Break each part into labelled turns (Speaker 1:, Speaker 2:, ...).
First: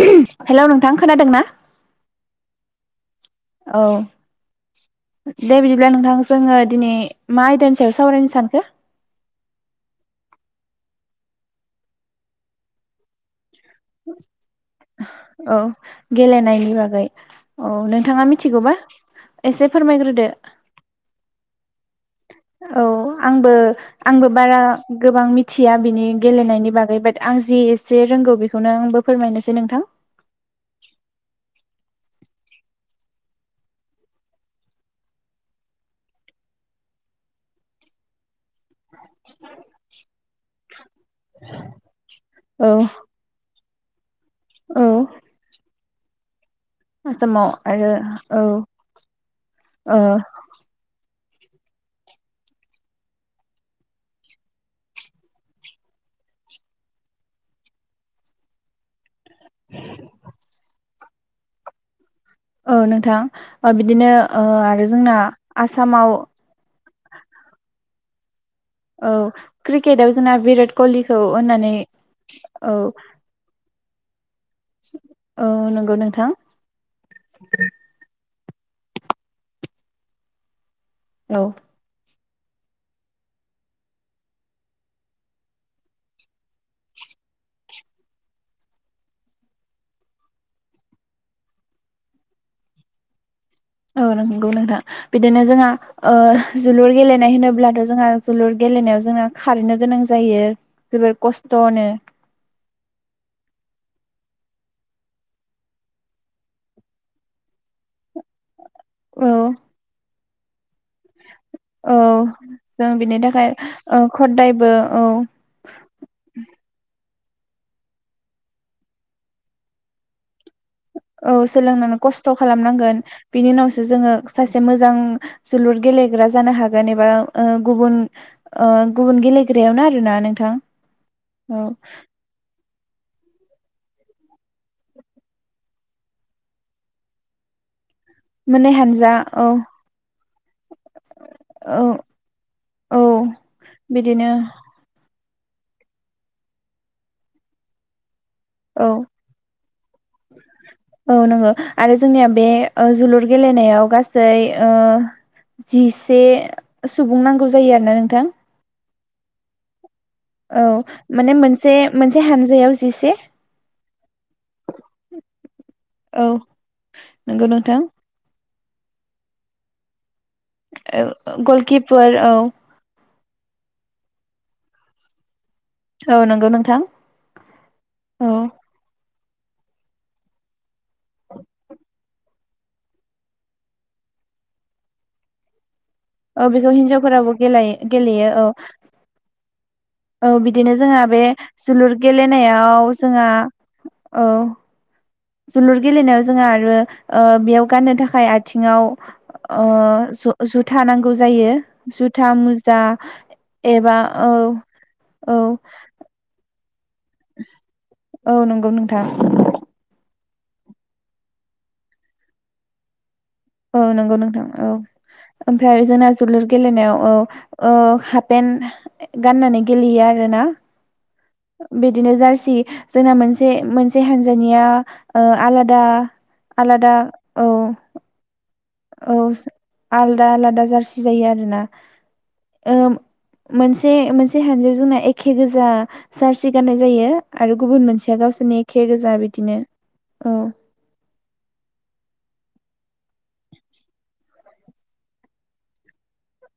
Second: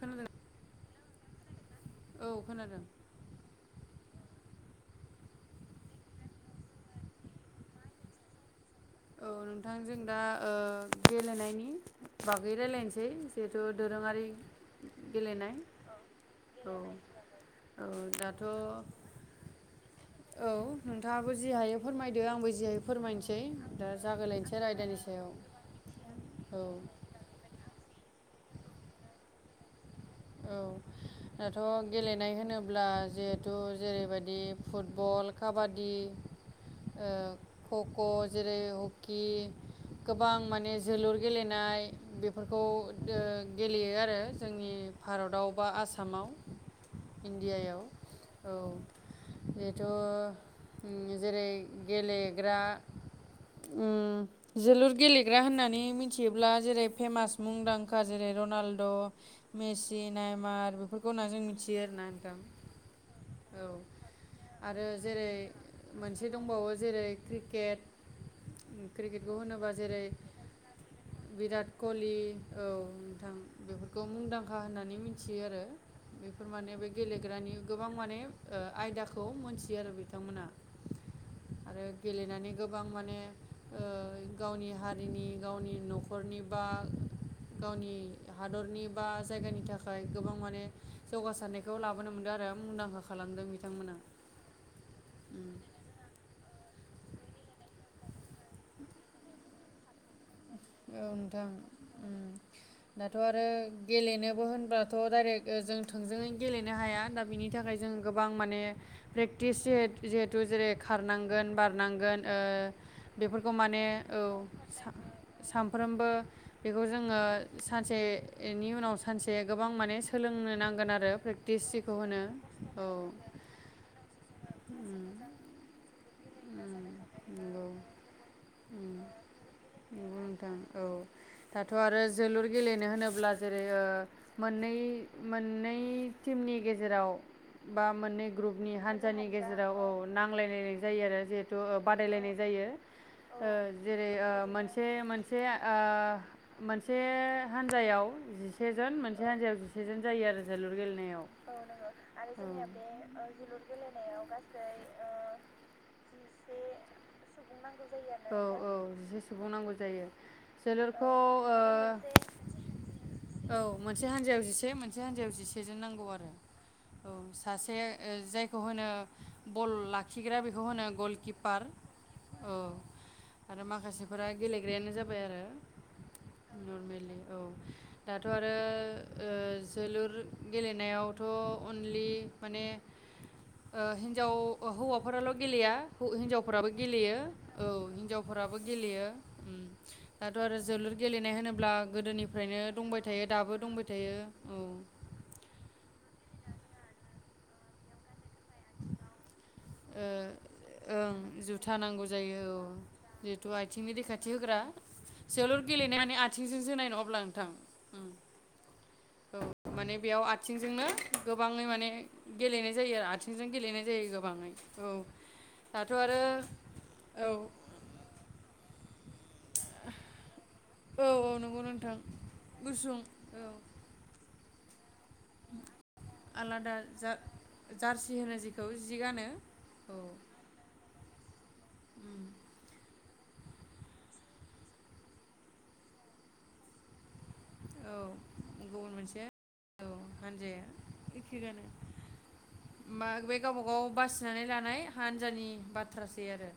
Speaker 1: खोनादों
Speaker 2: हेलौ नोंथां खोनादों ना
Speaker 1: औ खोनादों
Speaker 2: औ दे बिदिब्ला नोंथां जोंङो दिनै मा आयदानि सायाव सावरायनो सानखो
Speaker 1: औ नोंथां जों दा ओ गेलेनायनि बागै राय्लायनोसै
Speaker 2: औ गेलेनायनि
Speaker 1: औ
Speaker 2: बागै औ नोंथाङा मिथिगौबा एसे फोरमायग्रो
Speaker 1: औ नोंथाङाबो जि हायो फोरमाय
Speaker 2: औ आंबो आंबो
Speaker 1: जागायलायनोसै
Speaker 2: बारा
Speaker 1: आरो आयदानि
Speaker 2: गोबां
Speaker 1: सायाव
Speaker 2: मिथिया बिनि गेलेनायनि
Speaker 1: औ
Speaker 2: बागै बाट आं जि ए से रोंगौ बेखौनो आंबो फोरमायनोसै नोंथां
Speaker 1: औ दाथ' गेलेनाय होनोब्ला जिहेथु जेरैबायदि फुटबल काबादि ओ खख' जेरै हकि गोबां माने जोलुर गेलेनाय बेफोरखौ
Speaker 2: औ
Speaker 1: ओ गेलेयो आरो जोंनि
Speaker 2: औ
Speaker 1: [unintelligible] आसामाव
Speaker 2: आसामाव
Speaker 1: इण्डियायाव
Speaker 2: आरो
Speaker 1: औ बेथ'
Speaker 2: ओ
Speaker 1: ओम जेरै गेलेग्रा ओम जोलुर गेलेग्रा होननानै मिथियोब्ला जेरै फेमास मुंदांखा जेरै रनाल्द' मेसि नायमार बेफोरखौ होन्ना जों मिथियो आरो ना नोंथां
Speaker 2: औ नों
Speaker 1: औ
Speaker 2: नोंथां बिदिनो ओ आरो जोंना आसामाव
Speaker 1: मोनसे दंबावो जेरै क्रिकेट
Speaker 2: औ
Speaker 1: क्रिकेटखौ होनोबा जेरै
Speaker 2: क्रिकेटआव जोंना भिराट कहलिखौ
Speaker 1: भिराट
Speaker 2: होननानै
Speaker 1: कलि औ नोंथां बेफोर [unintelligible] मुंदां खा होननानै मिथियो
Speaker 2: औ
Speaker 1: आरो
Speaker 2: नंगौ नोंथां
Speaker 1: बेफोर माने बे गेलेग्रानि गोबां माने ओ आयदाखौ मोनथियो आरो बिथांमोना
Speaker 2: औ
Speaker 1: आरो गेलेनानै गोबां माने ओ गावनि हारिनि गावनि न'खरनि बा गावनि हादरनि बा जायगानि थाखाय गोबां माने जौगासारनायखौ लाबोनो मोनदों आरो मुंदांखा खालामदों बिथांमोना
Speaker 2: औ नंगौ नोंथां बिदिनो जोंहा ओ जोलुर गेलेनाय होनोब्लाथ' जोंहा जोलुर गेलेनायाव जोंना खारैनो गोनां जायो
Speaker 1: औ
Speaker 2: जोबोर
Speaker 1: नोंथां
Speaker 2: खस्थ'नो
Speaker 1: ओम दाथ' आरो गेलेनोबो होनबाथ' डाइरेक्ट जों थोंजोङै गेलेनो हाया दा बिनि थाखाय जों गोबां माने
Speaker 2: औ
Speaker 1: प्रेक्टिस जे जे [unintelligible] खारनांगोन
Speaker 2: औ
Speaker 1: बारनांगोन ओ
Speaker 2: जों बिनि थाखाय
Speaker 1: बेफोरखौ माने
Speaker 2: ओ
Speaker 1: औ
Speaker 2: खदायबो औ
Speaker 1: सानफ्रोमबो बेखौ जोङो सानसेनि उनाव सानसे गोबां माने सोलोंनो नांगोन आरो
Speaker 2: औ
Speaker 1: प्रेक्टिस जेखौ
Speaker 2: सोलोंनानै
Speaker 1: होनो
Speaker 2: खस्थ'
Speaker 1: औ
Speaker 2: खालामनांगोन बिनि उनावसो जोङो सासे मोजां जोलुर गेलेग्रा जानो हागोन एबा ओ
Speaker 1: नंगौ
Speaker 2: गुबुन ओ गुबुन गेलेग्रायावनो
Speaker 1: नंगौ
Speaker 2: आरोना नोंथां
Speaker 1: औ
Speaker 2: औ
Speaker 1: दाथ' आरो जोलुर गेलेनो होनोब्ला जेरै ओ मोननै मोननै टिमनि गेजेराव बा मोननै ग्रुपनि हान्जानि गेजेराव औ नांलायलायनाय जायो जेहेतु
Speaker 2: औ
Speaker 1: बादायलायनाय जायो
Speaker 2: औ
Speaker 1: ओ जेरै
Speaker 2: बिदिनो
Speaker 1: ओ मोनसे मोन से आ मोनसे हान्जायाव जिसे
Speaker 2: औ
Speaker 1: जन ओ मोनसे हान्जायाव जिसे जन जायो आरो जोलुर गेलेनायाव।
Speaker 2: औ नंगौ आरो जोंनिया बे ओ जोलुर गेलेनायाव से
Speaker 1: जि
Speaker 2: सुबुं
Speaker 1: जिसे
Speaker 2: नांगौ जायो आरोना नोंथां
Speaker 1: नांगौ औ औ जि सुबुं नांगौ जायो
Speaker 2: औ
Speaker 1: जोलुरखौ
Speaker 2: माने
Speaker 1: ओ
Speaker 2: मोनसे मोनसे हानजायाव जिसे
Speaker 1: औ मोनसे हान्जायाव जिसे मोनसे हान्जायाव जिसेजोन नांगौ
Speaker 2: औ
Speaker 1: आरो औ
Speaker 2: नंगौ
Speaker 1: सासे
Speaker 2: नोंथां
Speaker 1: ओ जाय खौ होनो बल लाखिग्रा बेखौ होनो
Speaker 2: ओ ओ
Speaker 1: गलकिपार
Speaker 2: गलकिपार औ
Speaker 1: आरो माखासेफोरा गेलेग्रायानो जाबाय आरो
Speaker 2: औ नंगौ नोंथां
Speaker 1: नर्मेलि औ दाथ'
Speaker 2: औ
Speaker 1: आरो ओ जोलुर गेलेनायावथ' अनलि माने हिन्जाव हौवाफोराल' गेलेया हो
Speaker 2: औ
Speaker 1: हिनजावफोराबो
Speaker 2: बेखौ
Speaker 1: गेलेयो
Speaker 2: हिनजावफोराबो
Speaker 1: औ
Speaker 2: गेलायो गेलेयो औ
Speaker 1: हिन्जावफोराबो गेलेयो ओम
Speaker 2: औ
Speaker 1: दाथ' आरो
Speaker 2: बिदिनो
Speaker 1: जोलुर
Speaker 2: जोंहा बे
Speaker 1: गेलेनाय होनोब्ला
Speaker 2: जोलुर
Speaker 1: गोदोनिफ्रायनो
Speaker 2: गेलेनायाव
Speaker 1: दंबाय थायो
Speaker 2: जोंहा
Speaker 1: दाबो दंबाय थायो औ
Speaker 2: जोलुर गेलेनायाव जोंहा आरो ओ बेयाव गाननो थाखाय आ थिङाव ओ ज-जुथा नांगौ
Speaker 1: ओं
Speaker 2: जायो
Speaker 1: जुथा नांगौ
Speaker 2: जुथा
Speaker 1: जायो औ
Speaker 2: मुजा
Speaker 1: जिहेथु आथिंनि
Speaker 2: एबा
Speaker 1: रैखाथि
Speaker 2: औ औ
Speaker 1: जोनायनो अब्ला नोंथां उम
Speaker 2: औ नंगौ नोंथां
Speaker 1: औ माने बेयाव आथिंजोंनो गोबाङै माने गेलेनाय जायो आरो आथिं
Speaker 2: औ नंगौ नोंथां औ ओमफ्राय
Speaker 1: दाथ'
Speaker 2: जोंना
Speaker 1: आरो
Speaker 2: जोलुर गेलेनायाव औ ओ हाबपेेन गाननानै गेलेयो आरो ना
Speaker 1: औ औ नंगौ नोंथां
Speaker 2: बिदिनो जार्सि
Speaker 1: गुसुं
Speaker 2: जोंना
Speaker 1: औ
Speaker 2: मोनसे मोनसे हानजानिया ओ आलादा आलादा ओ
Speaker 1: जार्सि होनो जेखौ जि गानो
Speaker 2: औस
Speaker 1: औ
Speaker 2: आलदा आलादा जार्सि जायो आरो ना ओ मोनसे मोनसे हानजाजोंना एखे गोजा जार्सि गाननाय जायो आरो गुबुन
Speaker 1: औ
Speaker 2: मोनसेया गावसोरनि एखे
Speaker 1: गुबुन
Speaker 2: गोजा
Speaker 1: मोनसे
Speaker 2: बिदिनो औ
Speaker 1: होमबा बे गावबागाव बासिनानै लानाय हान्जानि बाथ्रासै आरो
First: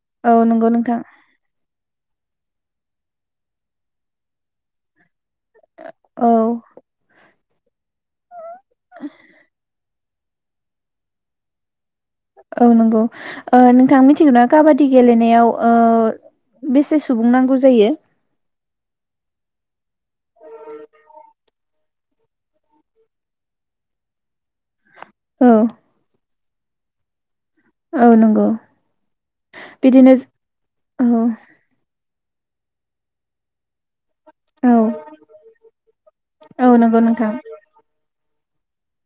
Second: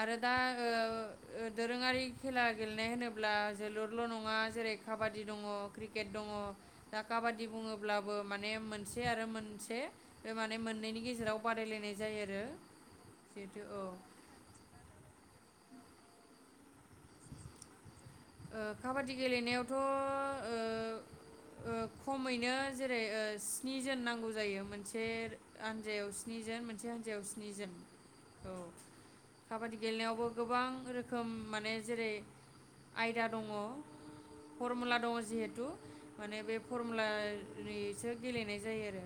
Speaker 1: आरो
Speaker 2: औ
Speaker 1: दा ओ
Speaker 2: नंगौ नोंथां
Speaker 1: दोरोङारि खेला गेलेनाय होनोब्ला जोलुरल' नङा जेरै काबा दि दङ क्रिकेट दङ
Speaker 2: औ
Speaker 1: दा काबा दि बुङो ब्लाबो माने मोनसे आरो मोनसे बे माने मोननैनि गेजेराव बादायलायनाय जायो आरो
Speaker 2: औ नंगौ ओ
Speaker 1: जिहेथु औ
Speaker 2: नोंथां मिथिगौ ना काबादि गेलेनायाव ओ बेसे सुबुं नांगौ जायो
Speaker 1: ओ काबादि गेलेनायावथ' ओ ओ खमैनो जेरै ओ स्निजोन नांगौ जायो मोन से
Speaker 2: औ
Speaker 1: आनजायाव स्निजोन मोन से हानजाव स्नि जोन औ काबादि
Speaker 2: बिदिनो
Speaker 1: गेलेनायावबो गोबां
Speaker 2: औ
Speaker 1: रोखोम माने जेरै आयदा दङ
Speaker 2: औ
Speaker 1: फरमुला दङ जिहेथु माने बे
Speaker 2: औ नंगौ नोंथां
Speaker 1: फरमुलारिसो गेलेनाय जायो आरो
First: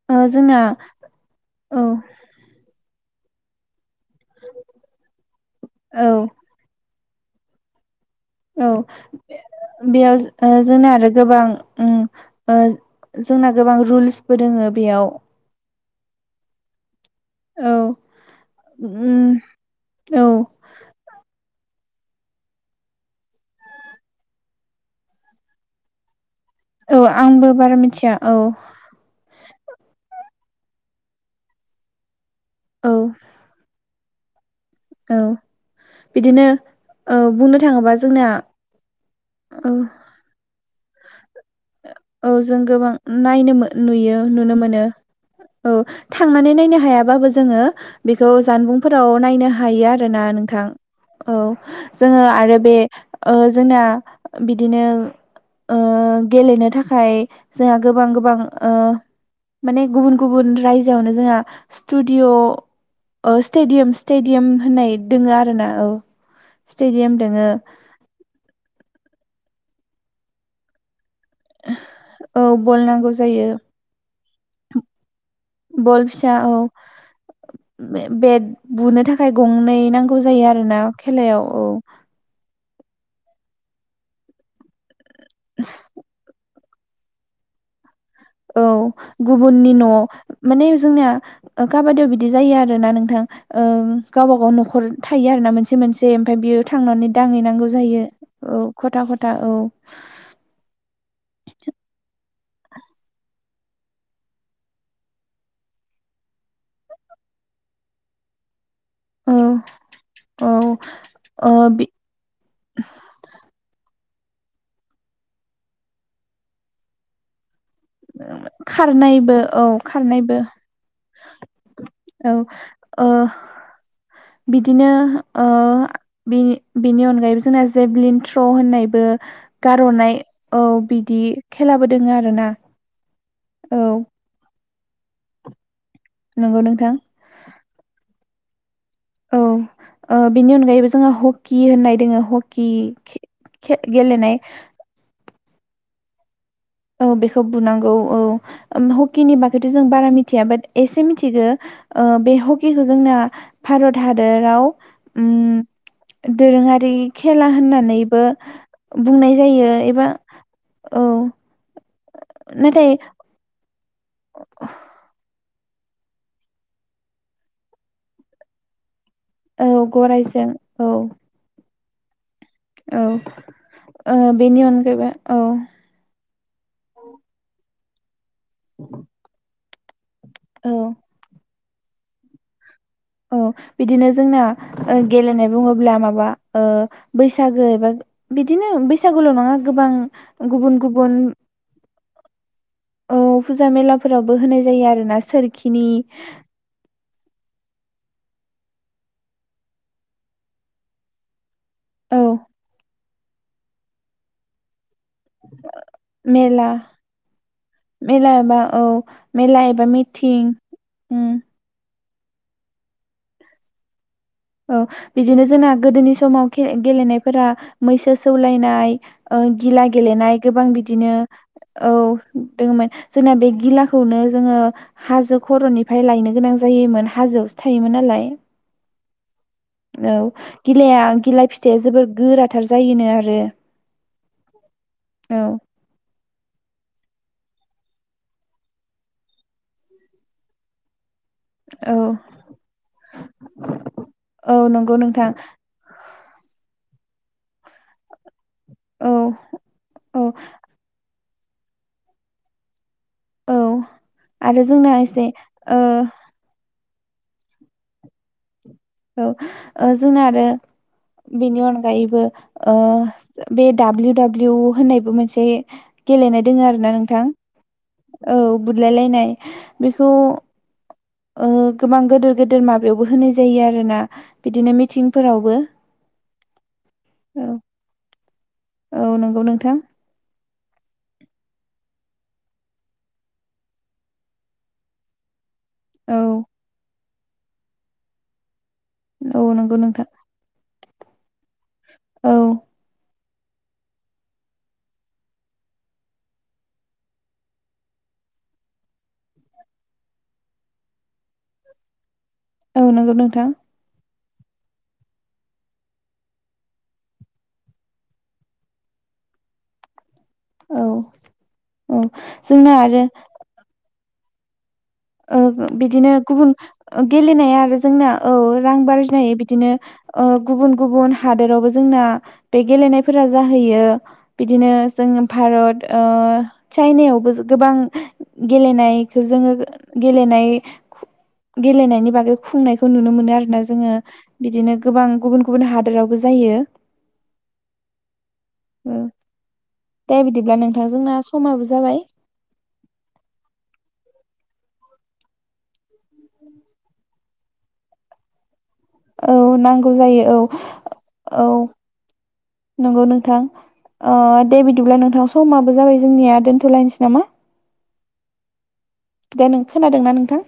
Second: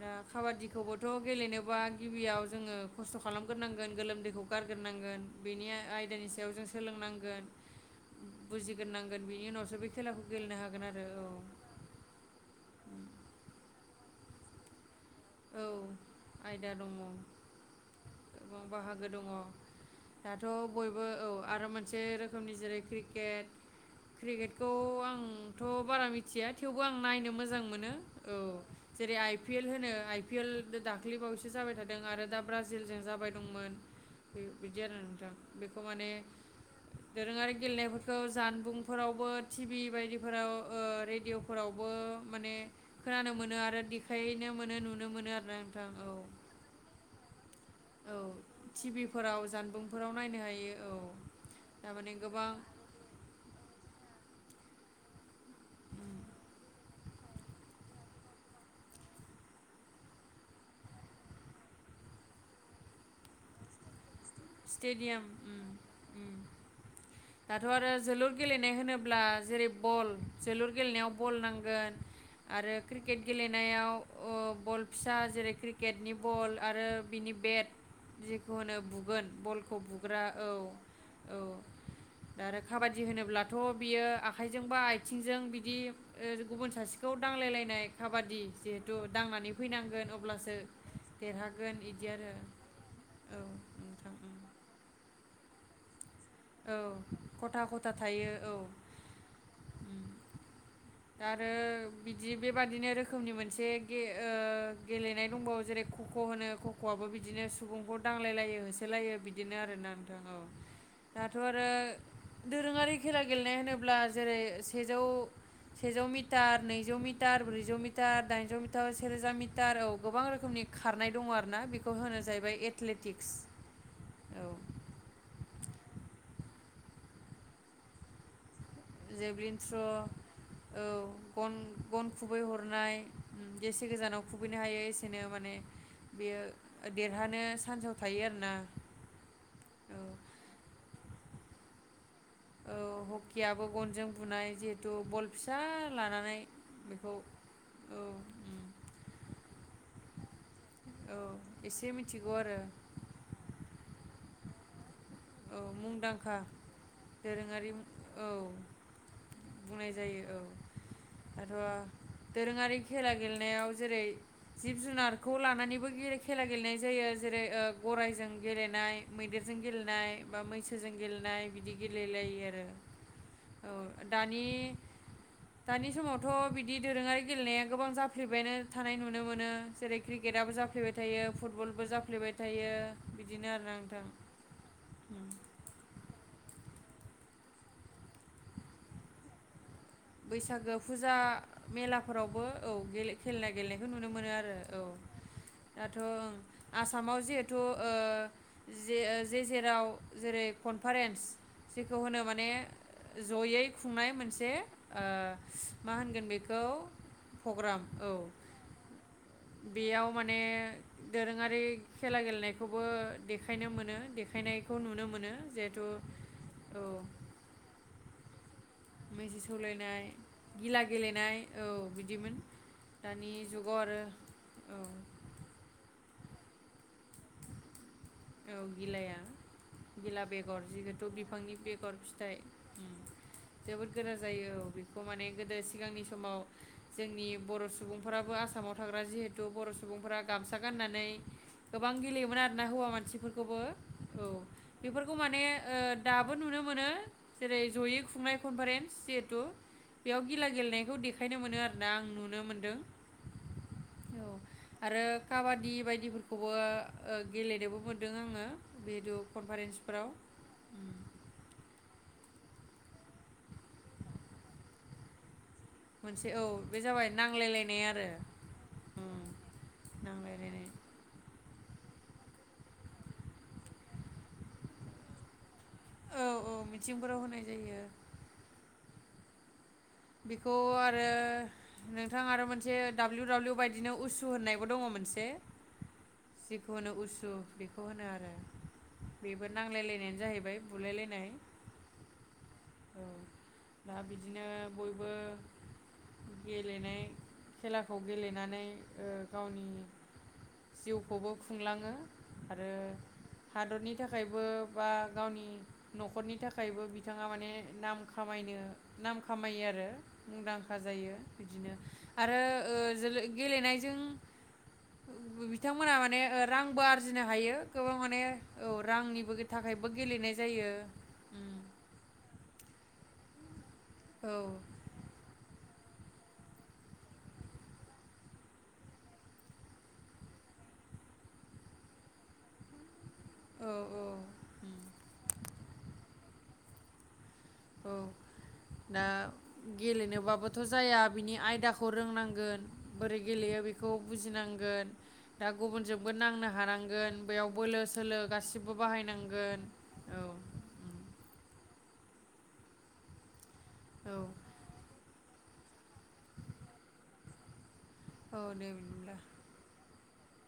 Speaker 1: दा
Speaker 2: ओ जोंना
Speaker 1: काबादिखौबोथ' गेलेनोबा
Speaker 2: औ
Speaker 1: गिबियाव जोङो खस्थ' खालामगोनां गोन गोलोमदैखौ गारगोर नांगोन बेनि
Speaker 2: औ
Speaker 1: आयदानि सायाव जों सोलोंनां गोन
Speaker 2: औ बेयाव ओ
Speaker 1: गेलेनो हागोन
Speaker 2: जोंना आरो
Speaker 1: औ
Speaker 2: गोबां उम ओ जोंना गोबां रुलस बो दोङो बेयाव
Speaker 1: औ आयदा दङ।
Speaker 2: औ
Speaker 1: गोबां बाहागो दङ
Speaker 2: उम औ
Speaker 1: दाथ' बयबो औ आरो मोनसे रोखोमनि जेरै क्रिकेट क्रिकेटखौ आंथ' बारा मिथ थिया थेवबो आं
Speaker 2: औ
Speaker 1: नायनो
Speaker 2: आंबो
Speaker 1: मोजां
Speaker 2: बारा
Speaker 1: मोनो
Speaker 2: मिथिया
Speaker 1: औ जेरै आइ पि एल होनो आइ पि एल दा दाख्लिबावैसो जाबाय थादों आरो दाब
Speaker 2: औ
Speaker 1: ब्राजिलजों जाबाय दंमोन। [unintelligible] बिदि आरो
Speaker 2: औ
Speaker 1: नोंथां बेखौ माने
Speaker 2: बिदिनो औ
Speaker 1: दोरोङारि
Speaker 2: बुंनो थाङोबा
Speaker 1: गेलेनायफोरखौ
Speaker 2: जोंना
Speaker 1: जानबुंफोरावबो
Speaker 2: औ
Speaker 1: टिभि बायदिफोराव ओ रेडिय'अ
Speaker 2: औ जों गोबां नायनो
Speaker 1: मोनो आरो
Speaker 2: नुयो
Speaker 1: देखायनो
Speaker 2: नुनो मोनो।
Speaker 1: नुनो मोनो आरोना
Speaker 2: औ
Speaker 1: नोंथां
Speaker 2: थांनानै नायनो हायाबाबो जोङो
Speaker 1: औ
Speaker 2: बेखौ जानबुंफोराव
Speaker 1: टिभिफोराव
Speaker 2: नायनो हायो आरो
Speaker 1: जानबुंफोराव
Speaker 2: ना
Speaker 1: नायनो
Speaker 2: नोंथां
Speaker 1: हायो
Speaker 2: औ
Speaker 1: थारमाने
Speaker 2: जोङो
Speaker 1: गोबां
Speaker 2: आरो बे ओ जोंना बिदिनो ओ गेलेनो थाखाय जोंहा गोबां गोबां ओ माने गुबुन गुबुन रायजोआवनो जोंहा स्टुडिय' ओ‌ स्टेडियामस
Speaker 1: स्टेडियाम उम उम
Speaker 2: स्टेडियाम दोङो
Speaker 1: दाथ' आरो जोलुर गेलेनाय होनोब्ला जेरैब बल जोलुर गेलेनायाव बल नांगोन
Speaker 2: औ
Speaker 1: आरो
Speaker 2: बल नांगौ
Speaker 1: क्रिकेट
Speaker 2: जायो
Speaker 1: गेलेनायाव अ बल फिसा जेरै क्रिकेटनि
Speaker 2: फिसा
Speaker 1: बल
Speaker 2: औ
Speaker 1: आरो बिनि बेट
Speaker 2: बेट
Speaker 1: जेखौ होनो
Speaker 2: बुनो
Speaker 1: बुगोन।
Speaker 2: थाखाय गंनै
Speaker 1: बलखौ
Speaker 2: नांगौ
Speaker 1: बुग्रा
Speaker 2: जायो
Speaker 1: औ
Speaker 2: आरोना खेलायाव औ
Speaker 1: खाबादि होनोब्लाथ' बियो आखाइजों बा आइ थिंजों बिदि ओ गुबुन सासेखौ दांलायलायनाय। काबादि
Speaker 2: औ
Speaker 1: जिहेथु दांनानै
Speaker 2: गुबुननि
Speaker 1: फैनांगोन
Speaker 2: न'आव
Speaker 1: अब्लासो
Speaker 2: माने जोंनिया ओ
Speaker 1: देरहागोन इदि
Speaker 2: काबादियाव बिदि
Speaker 1: आरो
Speaker 2: जायो आरोना नोंथां
Speaker 1: औ
Speaker 2: ओं।
Speaker 1: नोंथां
Speaker 2: गावबा
Speaker 1: उम
Speaker 2: गाव न'खर थायो आरोना मोनसे मोनसे से ओमफफ्राय बियो
Speaker 1: औ
Speaker 2: थांनानै
Speaker 1: खथा
Speaker 2: दांहैनांगौ
Speaker 1: खथा
Speaker 2: जायो
Speaker 1: थायो
Speaker 2: औ खथा खथा औ
Speaker 1: दि बेबादिनो रोखोमनि मोनसे गे ओ गेलेनाय दंबावो जेरै खख' होनो खख'आबो बिदिनो सुबुंखौ दांलायलायो होस सोलायो
Speaker 2: औ
Speaker 1: बिदिनो आरोना नोंथां औ दाथ
Speaker 2: ओ
Speaker 1: आरो
Speaker 2: बि
Speaker 1: दोरोङारि खेला गेलेनाय होनोब्ला जेरैे सेजौ सेजौ मिटार नैजौ मिटार ब्रैजौ जिजौ मिटार दाइनजौ मिटार सेरोजा
Speaker 2: खारनायबो
Speaker 1: मिटार औ गोबां
Speaker 2: खारनायबो
Speaker 1: रोखोमनि खारनाय दङ आरो ना बेखौ होनो
Speaker 2: औ
Speaker 1: जाहैबाय
Speaker 2: ओ
Speaker 1: एथलेटिक्स। औ
Speaker 2: बिदिनो ओ बेनि बेनि अनगायैबो जोंना जेभलिन थ्र' होननाय बो
Speaker 1: जेभलिन थ्र'
Speaker 2: गारहरनाय औ बिदि
Speaker 1: गन
Speaker 2: खेलाबो
Speaker 1: गन
Speaker 2: दोङो
Speaker 1: खुबै
Speaker 2: आरोना?
Speaker 1: हरनाय
Speaker 2: औ
Speaker 1: जेसे गोजानाव खुबै नो हायो एसेनो माने बेयो
Speaker 2: नंगौ नोंथां
Speaker 1: देरहानो सान्स आव थायो आरो ना
Speaker 2: औ ओ बिनि अनगायैबो जोंहा ह कि होननाय दोङो हकि
Speaker 1: औ हकियाबो गनजों
Speaker 2: गेलेनाय
Speaker 1: बुनाय जिहेतु बल फि सा लानानै
Speaker 2: औ बेखौ बुनांगौ औ हकिनि बागैथ' जों बारा मिथिया बाट एसे
Speaker 1: औ
Speaker 2: मिथिदो
Speaker 1: एसे
Speaker 2: ओ
Speaker 1: मिथिगौ
Speaker 2: बे
Speaker 1: आरो
Speaker 2: हकिखौ जोंना भारत हा दोराव
Speaker 1: औ
Speaker 2: ओम
Speaker 1: मुंदांखा
Speaker 2: दोरोङारि खेला
Speaker 1: दोरोङारि
Speaker 2: होननानैबो
Speaker 1: औ
Speaker 2: बुंनाय जायो
Speaker 1: बुंनाय
Speaker 2: एबा
Speaker 1: जायो औ
Speaker 2: औ
Speaker 1: दाथ' दोरोङारि
Speaker 2: नाथाय
Speaker 1: खेला गेलेनायाव जेरै जिब जुनारखौ लानानै खारनानैबो खेला गेलेनाय जायो जेरै गरायजों गेलेनाय मैदेरजों
Speaker 2: औ
Speaker 1: गेलेनाय। बा
Speaker 2: गरायजों औ
Speaker 1: मैसोजों गेलेनाय बिदि। गेलेेलायो आ
Speaker 2: औ ओ बेनि अनगायैबो औ।
Speaker 1: थ' बिदि दोरोङारि गेलेनाया गोबां जा फैबायनो थानाय नुनो मोनो। जेरै क्रिकेटआबो
Speaker 2: औ
Speaker 1: जाफैबाय थायो फुटबल बो जाफ्लेबाय थायो।
Speaker 2: औ
Speaker 1: बिदिनो आरोना नोंथां
Speaker 2: बिदिनो जोंना ओ गेलेनाय बुङोब्ला माबा ओ बैसागो एबा बिदिनो बैसागुल' नङा गोबां
Speaker 1: बैसागो
Speaker 2: गुबुन गुबुन
Speaker 1: फुजा मेलाफोरावबो औ गेले खेला
Speaker 2: फुजा
Speaker 1: गेलेनायखौ नुनो मोनो
Speaker 2: मेलाफोरावबो
Speaker 1: आरो
Speaker 2: होनाय जायो
Speaker 1: औ
Speaker 2: आरोना सोरखिनि
Speaker 1: दाथ' आसामाव जे थु ओ जे ओ जे-जेराव जेरै कनफारेन्स जेखौ होनो
Speaker 2: औ
Speaker 1: माने ज'यै खुंनाय मोनसे ओ मा होनगोन बेखौ
Speaker 2: मेला
Speaker 1: पग्राम औ
Speaker 2: मेला एबा औ मेला एबा
Speaker 1: बेयाव माने
Speaker 2: मिथिं उम
Speaker 1: दोरोङारि खेला गेलेनायखौबो देखायनो मोनो देखा
Speaker 2: औ बिदिनो जोंना गोदोनि समाव खे
Speaker 1: औ
Speaker 2: गेलेनायफोरा मैसो सौलायना नाय
Speaker 1: मैसो
Speaker 2: ओ गिला
Speaker 1: सौलायनाय
Speaker 2: गेलेनाय गोबां
Speaker 1: गिला
Speaker 2: बिदिनो
Speaker 1: गेलेनाय
Speaker 2: औ
Speaker 1: बिदिमोन
Speaker 2: दङमोन
Speaker 1: दानि
Speaker 2: जोंना बे
Speaker 1: जुगाव आरो
Speaker 2: गिलाखौनो जोङो
Speaker 1: औ
Speaker 2: हाजो खर'निफ्राय लायनो गोनां जायोमोन हाजोआवसो थायोमोन नालाय।
Speaker 1: औ गिलाया। गिला
Speaker 2: औ
Speaker 1: बेगर
Speaker 2: गिलाया
Speaker 1: जिहेथु
Speaker 2: गिलाय
Speaker 1: बिफांनि
Speaker 2: फिथाइया
Speaker 1: बेगर
Speaker 2: जोबोर
Speaker 1: फिथाइ
Speaker 2: गोराथार जायोनो आरो
Speaker 1: जोबोद गोरा जायो औ बेखौ माने
Speaker 2: औ
Speaker 1: गोदो सिगांनि समाव जोंनि बर' सुबुंफोराबो आसामाव थाग्रा जिहेथु बर' सुबुंफोरा गामसा गाननानै गोबां
Speaker 2: औ
Speaker 1: गेलेयोमोन आरो ना हौवा मान सिफोरखौबो औ
Speaker 2: औ नंगौ
Speaker 1: बेफोरखौ
Speaker 2: नोंथां
Speaker 1: माने ओ दाबो नुनो मोनो जेरै जयै खुंनाय कनफारेन्स
Speaker 2: औ
Speaker 1: जिहेतु बेयाव
Speaker 2: औ
Speaker 1: गिला गेलनायखौ देखा खायनो मोनो आरोना आं नुनो मोन्दों।
Speaker 2: औ
Speaker 1: औ
Speaker 2: जोंना
Speaker 1: आरो
Speaker 2: एसे
Speaker 1: काबादि
Speaker 2: ओ
Speaker 1: बायदिफोरखौबो ओ गेलेनोबो मोन नों आंनो
Speaker 2: औ, ओ जोंना आरो बेनि अनगायैबो ओ बे डाब्लिउ डाब्लिउ होननायबो मोनसे
Speaker 1: मोनसे
Speaker 2: गेलेनाय
Speaker 1: औ
Speaker 2: दोङो
Speaker 1: बे
Speaker 2: आरोना
Speaker 1: जाबाय
Speaker 2: नोंथां
Speaker 1: नांलायलायनाय आरो
Speaker 2: औ बुदलाय
Speaker 1: उम
Speaker 2: लायनाय बेखौ
Speaker 1: नांलायलायनाय
Speaker 2: ओ गोबां गोदोर गोदोर माबायावबो होनाय जायो आरोना बिदिनो मिथिंफोरावबो
Speaker 1: औ औ मिथिंफोराव होनाय
Speaker 2: औ
Speaker 1: जायो।
Speaker 2: औ नंगौ नोंथां।
Speaker 1: बेखौ आरो नोंथां आरो मोनसे दाब्लिउ दाब्लिउ बायदिनो उसु होननायबो दङ मोनसे।
Speaker 2: औ
Speaker 1: जिखुनु उसु औ बेखौ होनो आरो।
Speaker 2: औ
Speaker 1: बेबो
Speaker 2: नंगौ
Speaker 1: नांलाय
Speaker 2: नोंथां
Speaker 1: लायनायानो जाहैबाय। बुलायलायनाय
Speaker 2: औ
Speaker 1: औ दा बिदिनो बयबो गेलेनाय खेलाखौ गेलेनानै ओ गावनि जिउखौबो खुंलाङो। आरो
Speaker 2: औ नंगौ नोंथां
Speaker 1: हादरनि थाखाय थाखायबो बा गावनि न'खरनि थाखायबो बिथाङा माने नाम खामायनो नाम खामायो आरो मुंदांखा
Speaker 2: औ
Speaker 1: जायो बिदिनो
Speaker 2: औ
Speaker 1: आरो
Speaker 2: जोंना
Speaker 1: ओ
Speaker 2: आरो
Speaker 1: गेलेनायजों
Speaker 2: ओ
Speaker 1: बिथांमोना
Speaker 2: बिदिनो
Speaker 1: माने ओ
Speaker 2: गुबुन
Speaker 1: रांबो आरजिनो हायो
Speaker 2: गेलेनाया आरो
Speaker 1: गोबां
Speaker 2: जोंना,
Speaker 1: माने
Speaker 2: औ रां बो आरजिनो
Speaker 1: रांनिबो
Speaker 2: हायो बिदिनो
Speaker 1: थाखायबो
Speaker 2: ओ
Speaker 1: गेलेनाय जायो
Speaker 2: गुबुन गुबुन
Speaker 1: उम
Speaker 2: हादोरावबो जोंना बे गेलेनाय- -फोरा जा- -होयो
Speaker 1: औ
Speaker 2: बिदिनो जों भारत ओ! चाइनायावबो गोबां गेलेनायखौ जोङो- गेलेनाय, गेलेनायनि बागै खुंनायखौ नुनो मोनो। आरोना
Speaker 1: औ
Speaker 2: जोङ
Speaker 1: औ उम
Speaker 2: बिदिनो गोबां गुब गुब हादोरावबो- जायो।
Speaker 1: औ! दा
Speaker 2: दे बिदिब्ला
Speaker 1: गेलेनोबाबोथ'
Speaker 2: नोंथां
Speaker 1: जाया
Speaker 2: जोंना
Speaker 1: बिनि
Speaker 2: समाबो
Speaker 1: आयदाखौ
Speaker 2: जाबाय
Speaker 1: रोंनांगोन बोरै गेलेयो बेखौ बुजिनां- -ओ दा गुबुनजोंबो नांनो हानांगोन बेयाव बोलो-सोलो गासि-
Speaker 2: औ नांगौ जायो औ औ, नंगौ नोंथां।
Speaker 1: औ
Speaker 2: अ' दे बिदिब्ला नोंथां स- -समाबो जाबाय जोंनिया दोनथ'लायनोसै नामा?
Speaker 1: औ दे बिदिब्ला।
Speaker 2: -दोंना नोंथां?